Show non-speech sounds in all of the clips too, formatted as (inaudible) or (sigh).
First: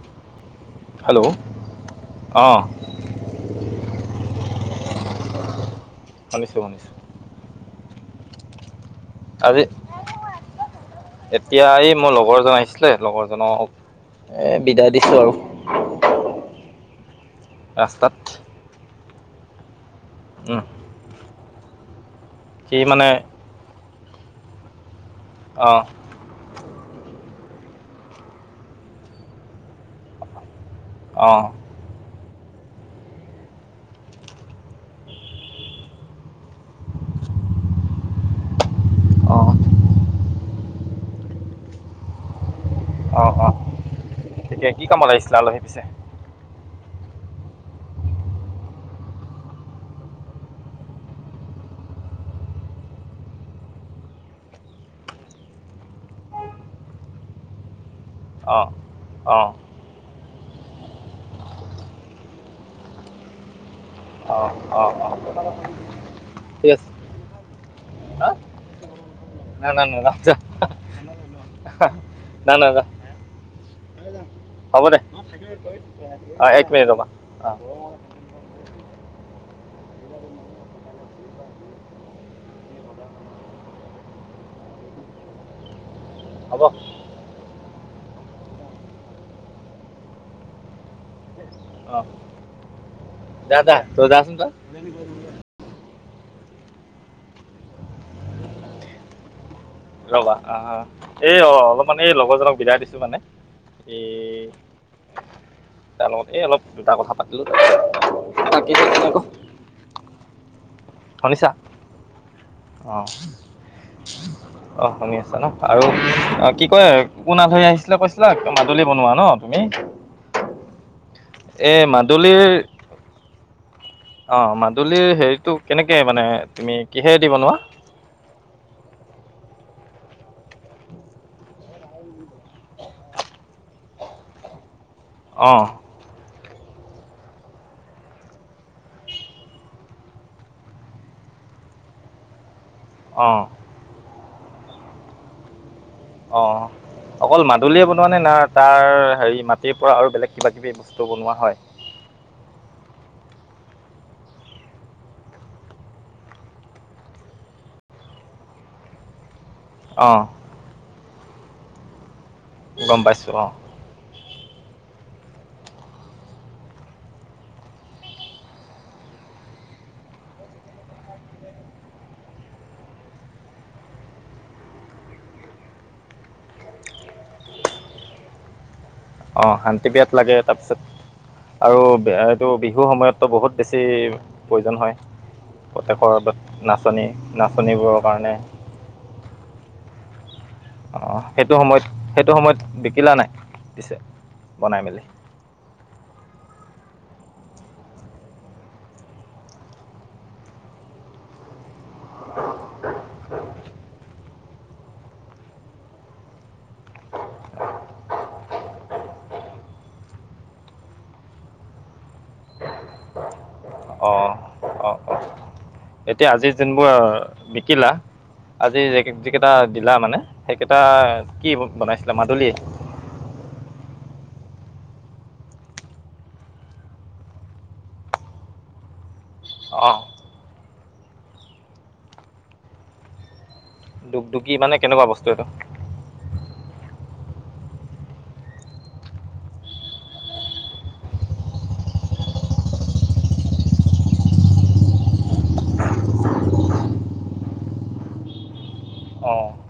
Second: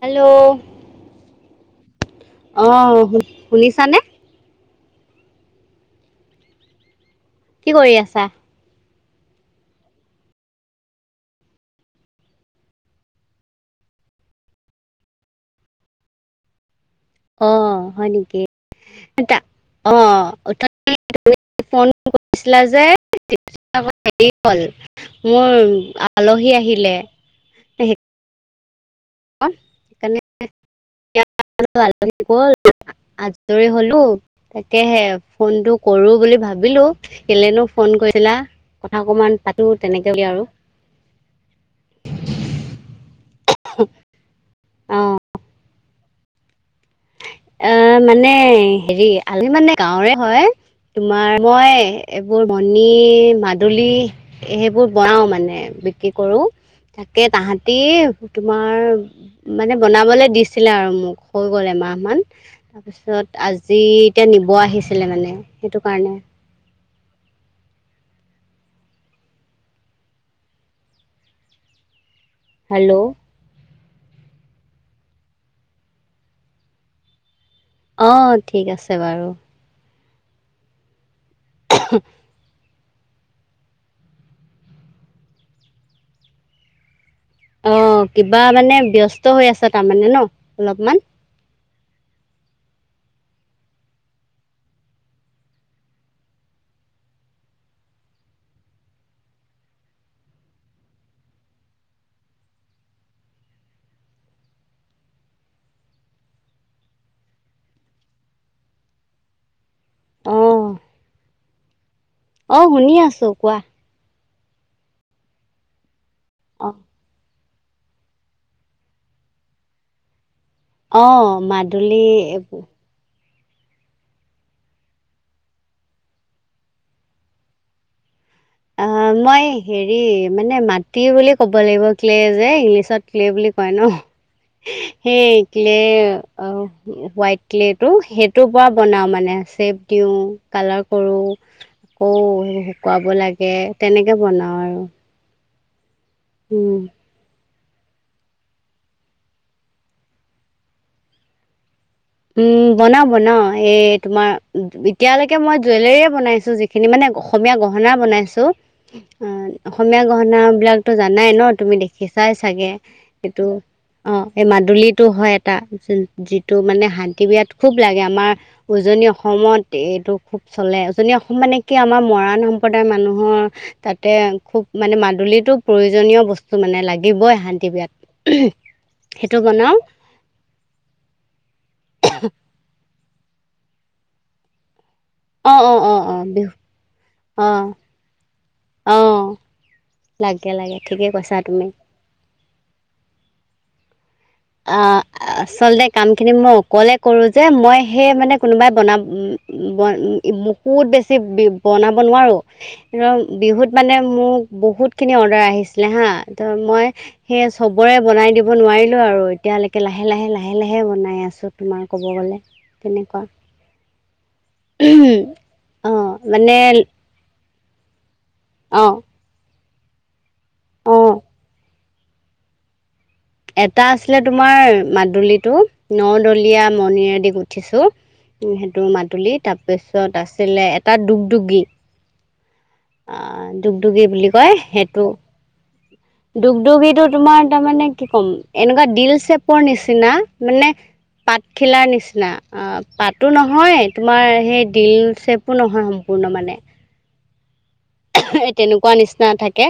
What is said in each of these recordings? Hello hello অ আহ শু শুনিছানে? শুনিছোঁ শুনিছোঁ। কি কৰি আছা? আজি এতিয়া এই মোৰ লগৰ জন আহিছিলে লগৰ জনৰ এ বিদায় দিছোঁ আৰু। অ হয় ৰাস্তাত নেকি এ অ উম ফোন কৰিছিলা সি যে মানে হে হল মোৰ অ আলহী আহিলে। সেইকাৰণে অ আৰু আলহি গল। আজৰি হলো তাকেহে ফোনটো কৰো বুলি ভাবিলো। কেলেনো ফোন কৰিছিলা? কথা অকণমান অ পাতোঁ তেনেকৈ বুলি আৰু অ অ তেতিয়া কি অ কামত লাগিছিলা আলহী পিছে? অ মানে হেৰি আলহি মানে গাঁৱৰে হয়। তোমাৰ মই এইবোৰ মণি মাদুলী সেইবোৰ বনাও মানে। বিক্ৰী কৰো তাকে তাহাঁতি অ তোমাৰ অ মানে বনাবলৈ দিছিলে আৰু মোক হৈ গ'ল এমাহমান। তাৰপিছত আজি এতিয়া অ নিব আহিছিলে মানে সেইটো কাৰণে ব (unintelligible) না না নাযাও যা না না না হেল্ল' হ'ব দে অ এক মিনিটৰ ৰৱা। অ ঠিক আছে বাৰু। (unintelligible) হ'ব। অ কিবা মানে ব্যস্ত হৈ আছ তাৰমানে ন অলপমান। অ যা যা তই যা চুন যা। ৰবা অ এই অ অলপমান এই লগৰজনক বিদায় দিছো মানে। এ। তাৰ লগতে এই অলপ দুটা কথা পাতিলো বাক তাকে বোলোঁ। অ শুনিছা। অ শুনি আছোঁ কোৱা। অ শুনি আছা ন আৰু অ কি কয় কোন আলহী আহিছিলে কৈছিলা মাদুলীৰ বনোৱা ন অহ এই মাদুলী মাদুলিৰ এইবোৰ অ মাদুলীৰ হেৰিটো কেনেকে মানে তুমি কিহেৰে দি বনোৱা? অ মই হেৰি মানে মাটি বুলি ক'ব লাগিব ক্লে যে ইংলিছত ক্লে বুলি হয় ন (unintelligible) সেই অ ক্লে হোৱাইট ক্লেটো সেইটোৰ পৰা বনাওঁ মানে চেপ দিওঁ কালাৰ কৰোঁ। (inaudible) আকৌ শুকুৱাব অ লাগে তেনেকে বনাও। অ অকল মাত- দলিয়ে বনোৱা নে নাই তাৰ হেৰি মাটিৰ পৰা আৰু বেলেগ কিবাকিবি বস্তু বনোৱা হয়। উম বনাও বনাও এই তোমাৰ এতিয়ালৈকে মই জুৱেলৰে বনাইছো যিখিনি মানে অসমীয়া গহনা বনাইছো অ। অসমীয়া অ গহনা বিলাকতো জানাই ন তুমি দেখিছাই চাগে গম পাইছো অ এইটো অ। এই মাদুলী হয় এটা যিটো মানে শান্তিব বিৰাত খুব লাগে আমাৰ উজনি অসমত এইটো খুব চলে উজনি অসম মানে কি আমাৰ মৰাণ সম্প্ৰদায়ৰ মানুহৰ তাতে খুব মানে মাদুলীতো প্ৰয়োজনীয় বস্তু মানে লাগে। লাগিবই শান্তি বিয়াত উঁহুম। অ শান্তি বিয়াত লাগে তাৰপিছত আৰু এইটো বিহু সময়তো বহুত বেছি বেছি প্ৰয়োজন হয় অঁ অঁ অঁ অঁ বিহু প্ৰতেকৰৰ নাচনী নাচনীবোৰৰ কাৰণে। অ লাগে। লাগে অ ঠিকেই কৈছা সেইটো তুমি সময়ত সেইটো সময়ত বিকিলা নাই পিছে। অ বনাই মেলি আচলতে। কামখিনি মই অকলে কৰোঁ যে মই সেই মানে কোনোবাই বনা বন বহুত। বেছি বি বনাব নোৱাৰো ৰ বিহুত মানে মোক বহুতখিনি অৰ্ডাৰ আহিছিলে। হা ত মই সেই চবৰে বনাই দিব নোৱাৰিলো আৰু। এতিয়ালৈকে লাহে লাহে লাহে লাহে বনাই আছোঁ তোমাৰ ক'ব গ'লে তেনেকুৱা। অঁ অঁ অঁ। অঁ এতিয়া আজি মানে যোনবোৰ বিকিলা আজি অঁ যে যিকেইটা। দিলা মানে সেইকেইটা অঁ কি বনাইছিলা মাদুলীয়ে। এটা আছিলে তোমাৰ মাদুলীটো নদলীয়া মণিৰেদি গুঠিছো। সেইটো মাদুলি অঁ তাৰপিছত আছিলে এটা ডগডুগি। আহ দুগদগী বুলি দুগদুগী কয় মানে কেনেকুৱা সেইটো। বস্তু এইটো ডগডুগি তোমাৰ তাৰমানানে কি ক'ম এনেকুৱা দিল চেপৰ নিচিনা মানে। পাত খিলাৰ নিচিনা অ পাতো নহয় তোমাৰ সেই দিল চেপো নহয় সম্পূৰ্ণ। পূৰ্ণ মানে। তেনেকুৱা নিচিনা অঁ থাকে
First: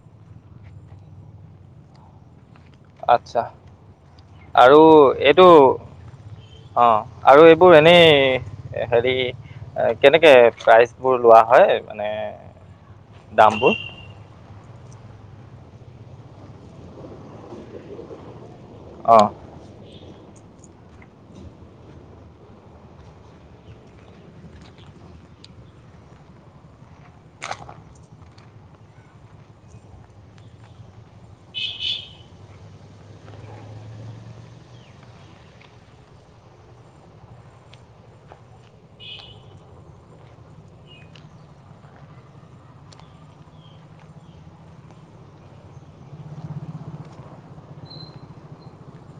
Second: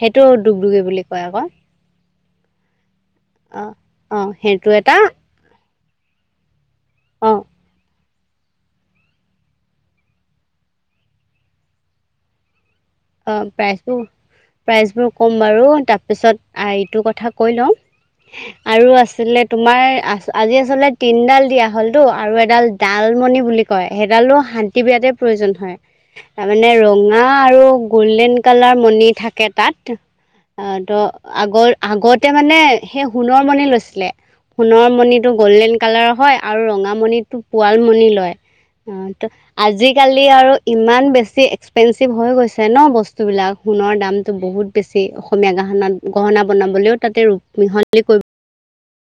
সেইটো দুগদুগি বুলি কয় আকৌ। (inaudible) আচ্ছা অঁ অঁ সেইটো আৰু এটা এইটো। অ অঁ আৰু এইবোৰ এনেই হেৰি। কেনেকে প্ৰাইজ বোৰ লোৱা হয় মানে। অ দামবোৰ প্ৰাইছো। প্ৰাইচবোৰ ক'ম বাৰু তাৰপিছত আইটো কথা কৈ লওঁ। আৰু অঁ আছিলে তোমাৰ আ। আজি আচলতে তিনডাল দিয়া হল টো আৰু এডাল ডালমণি বুলি কয় সেইডালো শান্তি বিয়াতে প্ৰয়ো জন হয় তাৰমানানে ৰঙা আৰু গল্ডেন কালাৰ মণি থাকে তাত। আহ ত আগৰ আগতে মানে সেই সোণৰ মণি লৈছিলে। সোণৰ মণিটো গল্ডেন কালাৰ হয় আৰু ৰঙামণিটো পোৱাল মণি লয়। অ ত আজিকালি আৰু ইমান বেছি এক্সপেঞ্চিভ হৈ গৈছে। চে ন বস্তুবিলাক সোণৰ দামটো বহুত বেছি অসমীয়া গহনাত গহনা বনাবলৈও তাতে ৰূপ। মিহলি কৈ।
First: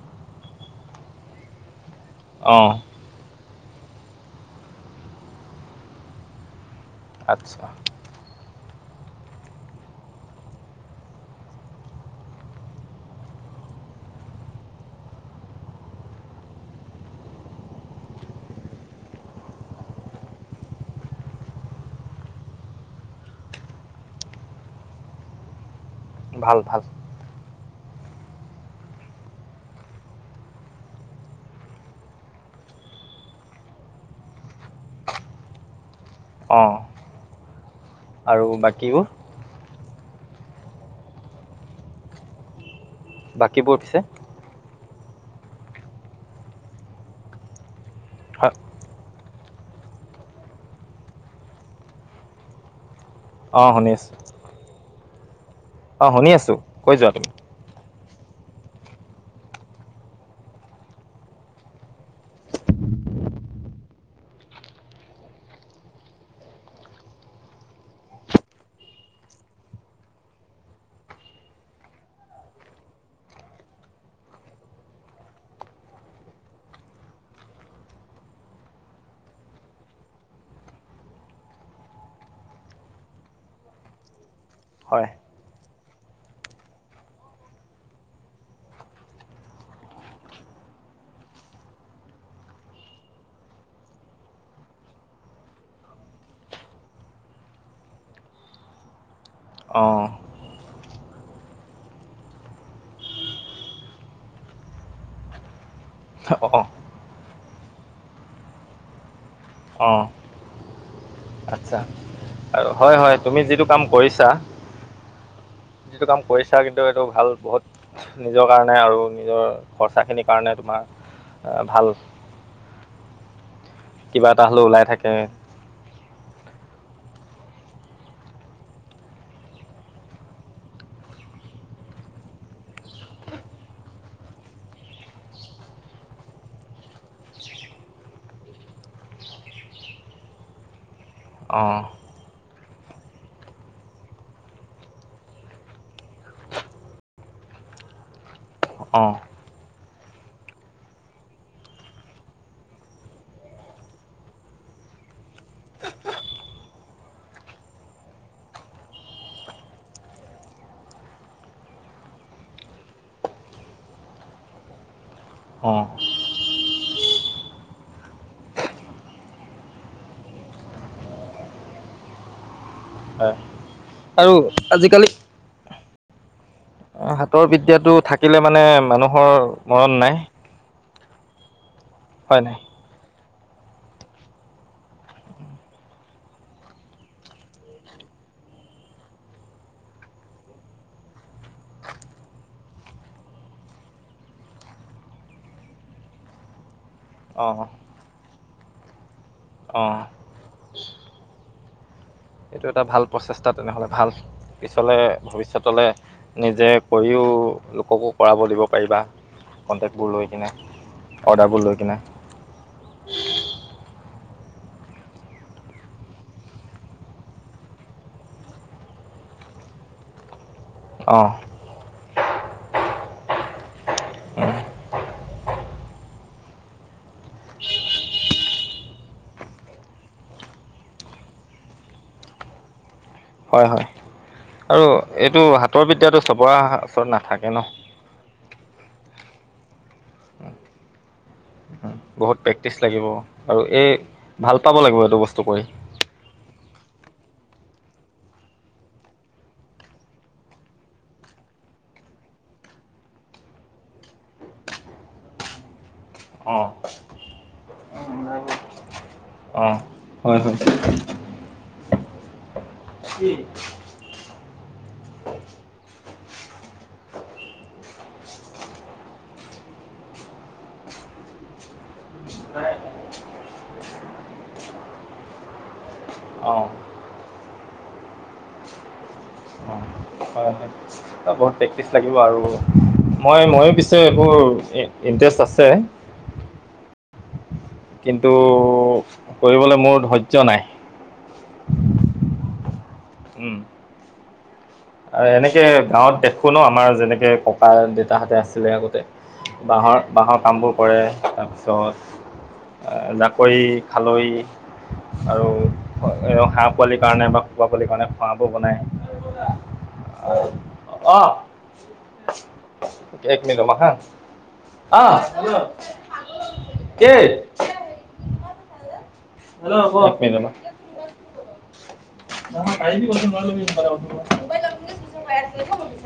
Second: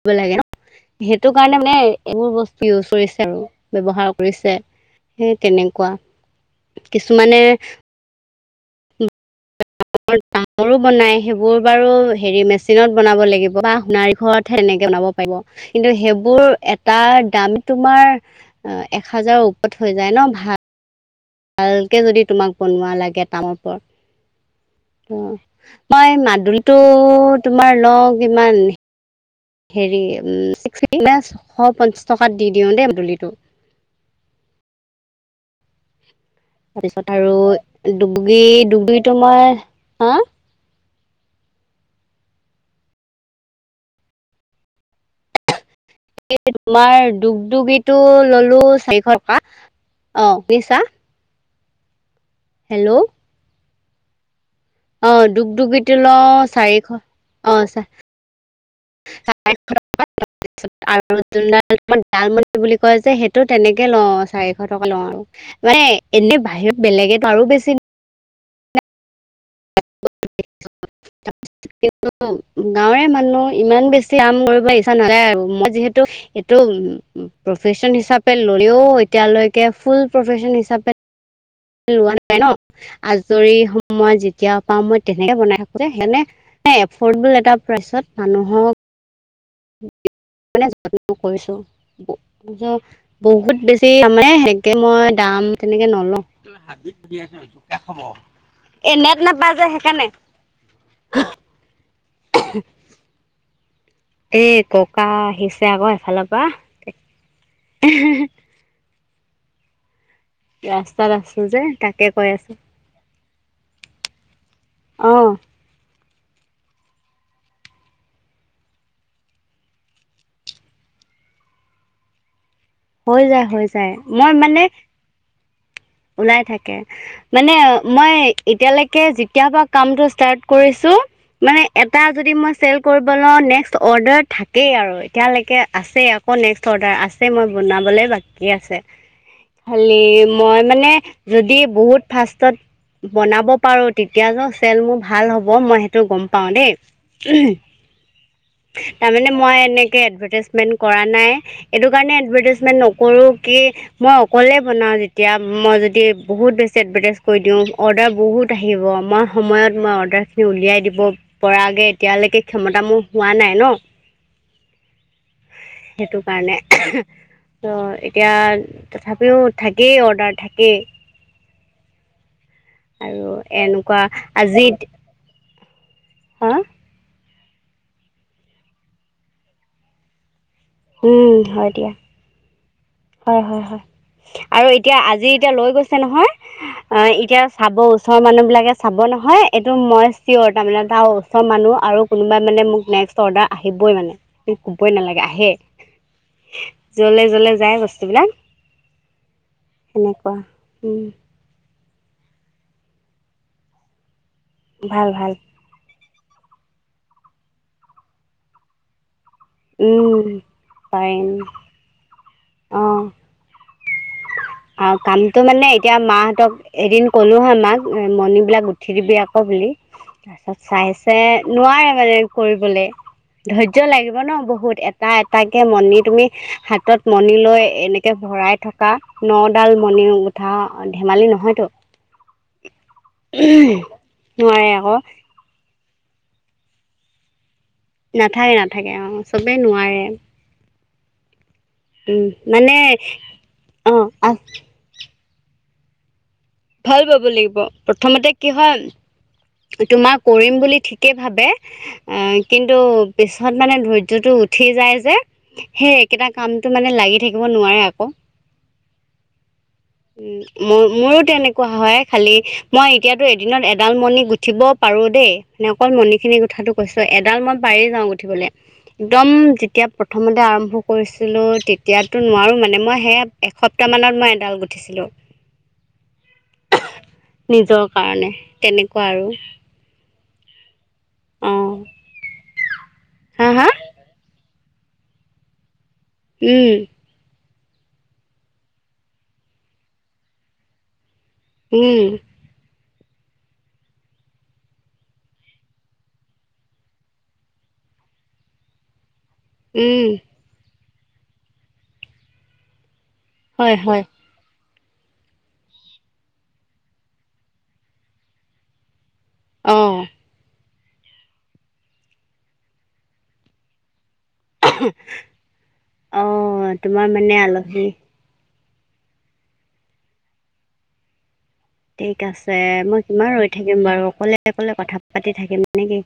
ব লাগে ন সেইটো কাৰণে মানে এইবোৰ বস্তু অঁ ইউছ কৰিছে আৰু। ব্যৱহাৰ কৰিছে সেই তেনেকুৱা কিছুমানে। আচ্ছা (inaudible) মোৰো বনাই সেইবোৰ বাৰু হেৰি মেচিনত বনাব লাগিব বা সোণাৰীঘৰতহে এনেকে বনাব পাৰিব। কিন্তু সেইবোৰ এটা দাম তোমাৰ এক হাজাৰৰ ওপৰত হৈ যায় ন ভাল। (inaudible) ভালকে যদি তোমাক বনোৱা লাগে তামৰ পৰত অ। মই ভাল ভাল মাদুলটো তোমাৰ লওঁ কিমান। হেৰি ছিক্স এনে ছশ পঞ্চাছ টকাত দি দিওঁ দেই মাদুলিটো। (inaudible) অঁ তাৰপিছত আৰু দুগদুগী আৰু বাকীবোৰ দুগদুগীটো মই হা। বাকীবোৰ পিছে। এই তোমাৰ দুগদগিটো হয় ললো চাৰিশ টকা। অ নিছা। হেল্ল'। অঁ শুনিছো অ দুগ দুগিটো লওঁ চাৰিশ কৈ যোৱা তুমি অ চ (unintelligible) আৰুন ডালম বুলি কয় যে সেইটো তেনেকে লওঁ চাৰিশ টকা লওঁ আৰু মানে এনে বাহিৰত বেলেগ তো আৰু বেছি (inaudible) (inaudible) কি গাঁৱৰে মানুহ ইমান বেছি আম কৰিব ইচ্ছা নালায় আৰু মই যিহেতু এইটো প্ৰফেশচন হিচাপে ল'লেও এতিয়ালৈকে ফুল প্ৰফেচন হিচাপে লোৱা নাপাই ন আজৰি সময় যেতিয়া পাওঁ মই হয় তেনেকে বনাই থাকো যে সেই ন এফৰ্ডেবল এটা প্ৰাইচত মানুহক যত্ন কৰিছো বহুত বেছি মানে সেনেকে মই তেনেকে নল এ নেট নাপায় যে সেইকাৰণে অঁ (inaudible) (inaudible) এ ককা আহিছে আকৌ এফালৰ পৰা অঁ হে হে হে অঁ ৰাস্তাত আছো যে আচ্ছা তাকে কৈ আছ আৰু হয় হয় তুমি যিটো কাম কৰিছা অঁ যিটো কাম কৰিছা কিন্তু সেইটো ভাল বহুত নিজৰ কাৰণে আৰু নিজৰ খৰচাখিনিৰ কাৰণে তোমাৰ আহ ভাল হৈ যায় হৈ যায় কিবা মই এটা মানে হ'লেও ওলাই থাকে ওলাই থাকে মানে মই এতিয়ালেকে যেতিয়া পৰা কামটো ষ্টাৰ্ট কৰিছো মানে এটা যদি মই চেল কৰিব লও নেস্ক অৰ্ডাৰ থাকেই আৰু এতিয়ালকে আছে আকৌ নেক্স অৰ্ডাৰ আছে মই বোনাবলে বাকী আছে খালি মই মানে যদি অঁ বহুত ফাৰ্ষ্টত বনাব পাৰো তেতিয়া ক চেল মোৰ ভাল হ'ব মই সেইটো গম পাও দেই উ তাৰ অঁ মানে মই এনেকে এদভাৰটাইচমেণ্ট কৰা নাই এইটো কাৰণে এডভাৰটাইজমেণ্ট নকৰোঁ কি মই অকলেই বনাওঁ যেতিয়া মই যদি বহুত বেছি এডভাৰটাইজঁ কৈ দিওঁ অৰ্ডাৰ বহুত আহিব মই সময়ত মই অৰ্ডাৰখিনি উলিয়াই দিব পৰা আগে এতিয়ালে সে ক্ষমতা মোৰ হোৱা নাই ন (inaudible) অঁ সেইটো কাৰণে ত এতিয়া তথাপিও থাকেই অৰ্ডাৰ থাকেই আৰু হয় এনেকুৱা আৰু আজিত আজিকালি হা- হাতৰ বিদ্যাটো থাকিলে মানে মানুহৰ মৰণ নাই। উম হয় দিয়া। হয় হয় হয় হয় আৰু এতিয়া আজি এতিয়া লৈ গৈছে নহয় অ এতিয়া চাব ওচৰৰ মানুহ বিলাকে চাব ন নহয় এইটো মই চিয়'ৰ তাৰমানে তাৰ ওচৰ মানুহ আৰু কোনোবাই মানে মোক নেক্স অৰ্ডাৰ আহিবই মানে ক'বই নালাগে আহে জলে জলে অঁ যায় বস্তুবিলাক অঁ এনেকুৱা হু এইটো এটা ভাল প্ৰচেষ্টা তেনেহ'লে ভাল পিছলে ভাল ভাল ভৱিষ্যতলে নিজে কৰিও লোককো কৰাব দিব পাৰিবা কনটেক্ট বোৰ উম, লৈ কিনে পাৰিম অৰ্ডাৰবোৰ লৈ কিনে (inaudible) অ কামতটো মানে এতিয়া মা হতক এদিন কলো হা মাক মণিবিলাক উঠি দিবি আকৌ বুলি। তা ছত চাইছে অঁ নোৱাৰে মানে কৰিবলৈ ধৈৰ্য লাগিব ন বহুত এটা এটাকে মণি তুমি হাতত মণি লৈ এনেকে ভৰাই থকা নডাল মণি উঠা ধেমালি নহয়তো (inaudible) হয় হয় নোৱাৰে আৰু আকৌ এইটো হাতৰ বিদ্যাটো চবৰে হৃ ওচৰত নাথাকে ন নাথাকে নাথাকে অ চবে নোৱাৰে উম, বহুত প্ৰেক্টিছ মানে লাগিব আৰু এই অঁ ভাল পাব লাগিব এইটো বস্তু কৰি ভাল পাব লাগিব প্ৰথমতে কি হয় তোমাৰ কৰিম বুলি ঠিকে ভাবে আহ কিন্তু পিছত মানে ধৰ্য্যটো উঠি যায় যে সেই একেটা কামটো মানে লাগি থাকিব নোৱাৰে আকৌ অহ উম মো মোৰো তেনেকুৱা হয় খালি মই এতিয়াতো এদিনত এডাল মণি গুথ গুঠিব পাৰোঁ দেই মানে অকল মণিখিনিৰ কথাটো কৈছো এডাল মই পাৰি যাওঁ গুঠিবলে একদম যেতিয়া প্ৰথমতে আৰম্ভ কৰিছিলোঁ তেতিয়াতো নোৱাৰো মানে মই সে এসপ্তাহ মানত মই ডাল গুঠিছিলোঁ (unintelligible) নিজৰ কাৰণে তেনেকুৱা আৰু অঁ হয় হয় বহুত অঁ প্ৰেক্টিচ লাগিব আৰু মই হা হা ময়ো পিছে এইবোৰ ইণ্টাৰেষ্ট আছে উম কিন্তু কৰিবলৈ মোৰ ধৈৰ্য্য নাই উম উম আৰু এনেকে গাঁৱত দেখো ন আমাৰ যেনেকে ককা দেউতাহঁতে আছিলে আগতে বাঁহৰ উম বাঁহৰ কামবোৰ কৰে তাৰপিছত জাকৈ হয় হয় খালৈ আৰু হাঁহ পোৱালিৰ কাৰণে বা কুকুৱা পোৱালিৰ কাৰণে খোৱা বোৰ বনায়। অহ অ এক মিনিট ম হা অ অহ কি তোমাৰ এক মানে আলহী। হ মানে ঠিক আছে (unintelligible) ব ব মই কিমান ৰৈ থাকিম বাৰু অকলে অকলে কথা পাতি থাকিম নেকি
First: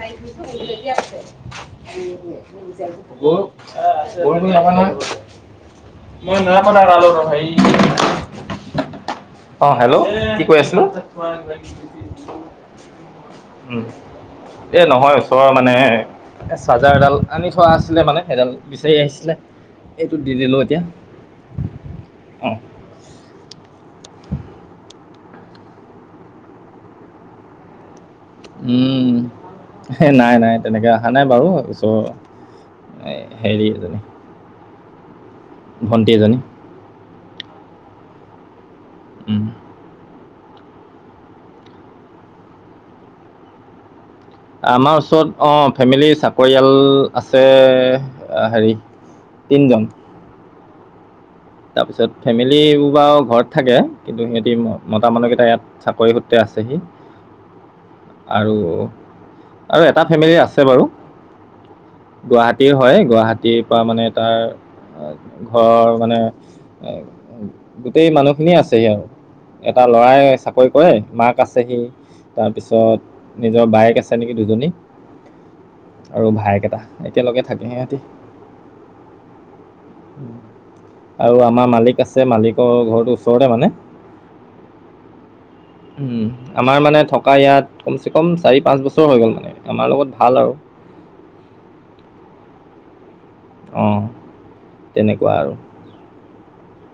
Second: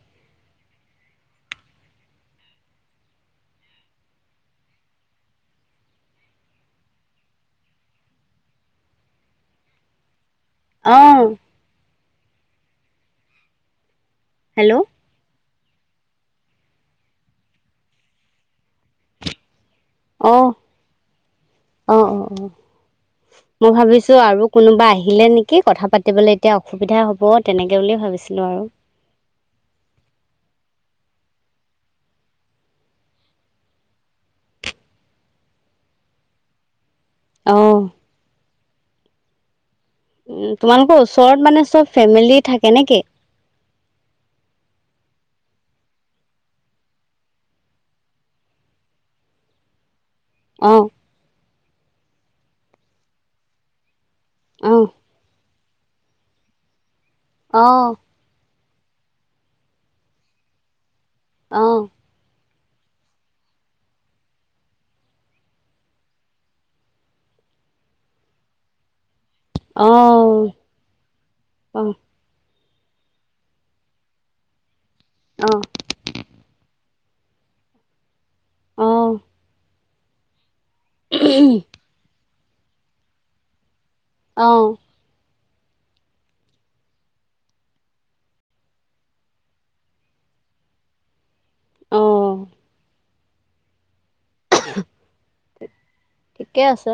নি যাবা নাই মই নাই বনা কৰোঁ লগত অ হেল্ল' কি কৈ আছিলো অঁ উ হেল্ল' এ নহয় ওচৰৰ মানে এ চাৰ্জাৰ এডাল আনি থোৱা আছিলে মানে সেইডাল বিচাৰি আহিছিলে এইটো দি অঁ দিলোঁ এতিয়া অঁ মই ভাবিছো আৰু কোনোবা আহিলে নেকি কথা পাতিবলৈ এতিয়া অসুবিধা হ'ব তেনেকে বুলিয়ে ভাবিচিল উম এ নাই নাই তেনেককা অহা নাই বাৰু তিছ এ হেৰি ভণ্টি এজনী। অহ উম। তোমালোকৰ ওচৰত মানে চব ফেমিলি থাকে নে কি? আমাৰ ওচৰত অ ফেমিলি চাকৰিয়াল আছে হেৰি তিন জন অ', তাৰপিছত ফেমিলি বাৰু ঘৰত থাকে কিন্তু সিহঁতি অঁ মতা মানুহকেইটা ইয়াত চাকৰি সূত্ৰে আছেহি অঁ আৰু আৰু এটা ফেমিলি আছে বাৰু অ গুৱাহাটীৰ হয় গুৱাহাটীৰ পৰা মানে তাৰ ঘৰৰ মানে গোটেই মানুহখিনিয়ে আছে আৰু এটা লৰাই অঁ চাকৰি কৰে মাক আছে সি অঁ তাৰ তাৰপিছত নিজৰ বায়েক আছে নেকি দুজনী আৰু ভায়েক এটা একেলগে থাকে সিহঁতি অ আৰু আমাৰ মালিক আছে মালিকৰ ঘৰটো ওচৰতে মানে। অ (inaudible) উ আমাৰ মানে থকা ইয়াত কমচে কম চাৰি পাঁচ বছৰ হৈ গ'ল মানে আমাৰ লগত ভাল আৰু (inaudible) অ অ তেনেকুৱা আৰু ঠিকে আছে।